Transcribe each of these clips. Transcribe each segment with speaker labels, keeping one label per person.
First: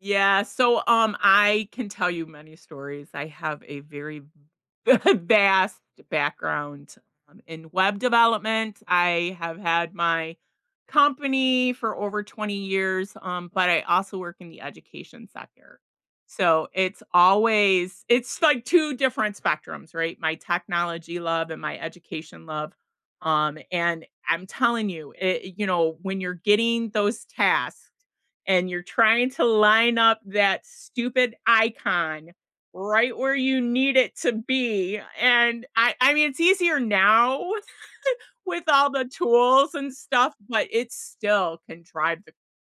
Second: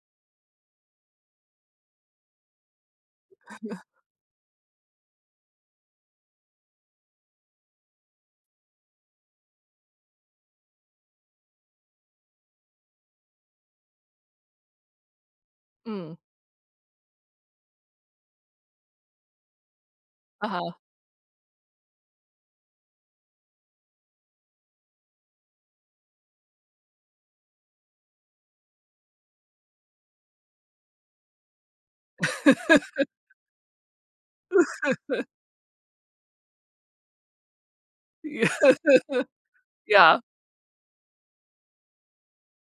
Speaker 1: Yeah, so, um, I can tell you many stories. I have a very vast background um, in web development. I have had my company for over 20 years, um, but I also work in the education sector.
Speaker 2: Mm.
Speaker 1: So, it's always it's like 2 different spectrums, right, my
Speaker 2: Uh-huh.
Speaker 1: technology love and my education love um, and I'm telling you, i you know, when you're getting those tasked and you're trying to line up that stupid icon, right where you need it to be and I I mean, it's easier now
Speaker 2: Yeah.
Speaker 1: with all the tools and
Speaker 2: Yeah.
Speaker 1: stuff, but it still can drive the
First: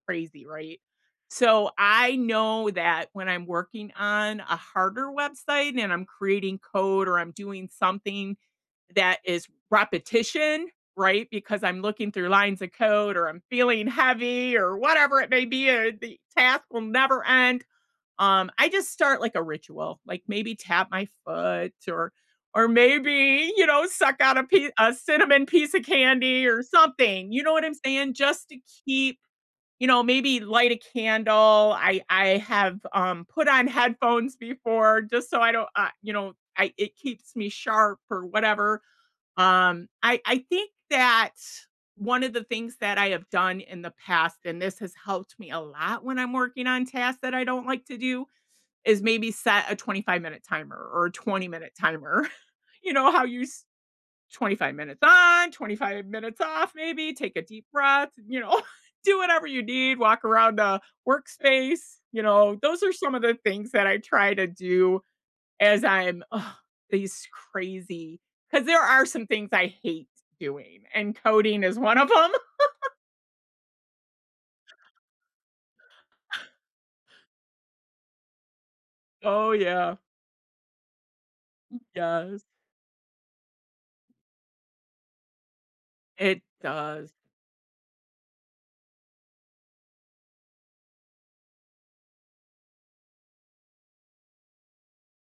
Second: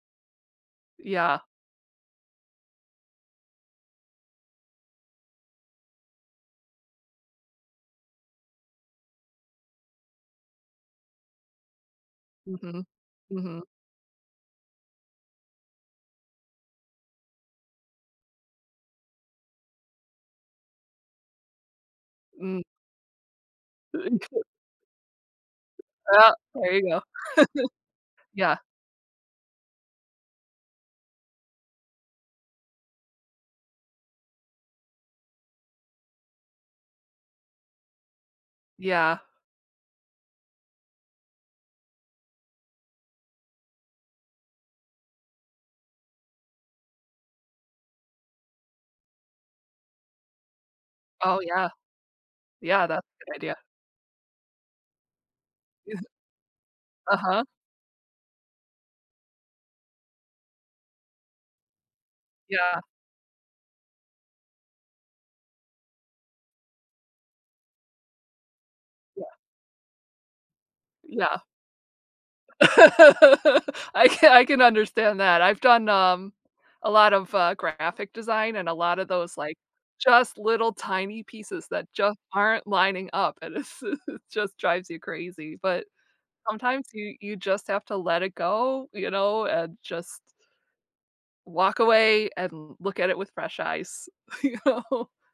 Speaker 1: crazy, right?
Speaker 2: Yeah.
Speaker 1: So, I know that when I'm working on a harder website, and I'm creating code or I'm doing something that is repetition, right, because I'm looking through lines of
Speaker 2: Mhm,
Speaker 1: code, or I'm
Speaker 2: mhm.
Speaker 1: feeling heavy, or whatever it may be, or the task will never end um, I just start like a ritual, like maybe tap my foot or
Speaker 2: Mm.
Speaker 1: or maybe, you know, suck out
Speaker 2: [unintelligible]
Speaker 1: a pie a cinnamon piece of
Speaker 2: Uh,
Speaker 1: candy or
Speaker 2: there you go.
Speaker 1: something, you know what I'm saying? Just to
Speaker 2: Yeah.
Speaker 1: keep you know, maybe light a candle. I I have, um, put on headphones before, just so I don't, uh, you know, I it keeps me sharp or whatever
Speaker 2: Yeah.
Speaker 1: um, I I think that 1 of the things that I have done in the past, and this has helped me a lot when I'm working on tasks that I don't like to do, is maybe set a 25 minute timer, or a
Speaker 2: Oh
Speaker 1: 20
Speaker 2: yeah.
Speaker 1: minute timer,
Speaker 2: Yeah,
Speaker 1: you
Speaker 2: that's
Speaker 1: know, how
Speaker 2: a good
Speaker 1: you
Speaker 2: idea.
Speaker 1: s 25 minutes on, 25 minutes off, maybe, take a
Speaker 2: Uh-huh.
Speaker 1: deep breath, you know, do whatever you need, walk around a workspace, you know,
Speaker 2: Yeah.
Speaker 1: those are some of the things that I try to do as I'm ugh, these crazy 'cause there are
Speaker 2: Yeah.
Speaker 1: some things I hate doing, and
Speaker 2: Yeah.
Speaker 1: coding is 1 of 'em.
Speaker 2: I can I can understand that. I've done, um, a lot of uh, graphic design and a lot of those,
Speaker 1: Oh
Speaker 2: like,
Speaker 1: yeah.
Speaker 2: just little tiny pieces that just
Speaker 1: Yes.
Speaker 2: aren't lining up and it s just drives you crazy, but
Speaker 1: It
Speaker 2: sometimes
Speaker 1: does.
Speaker 2: you you just have to let it go, you know, and just walk away and look at it with fresh eyes, you know.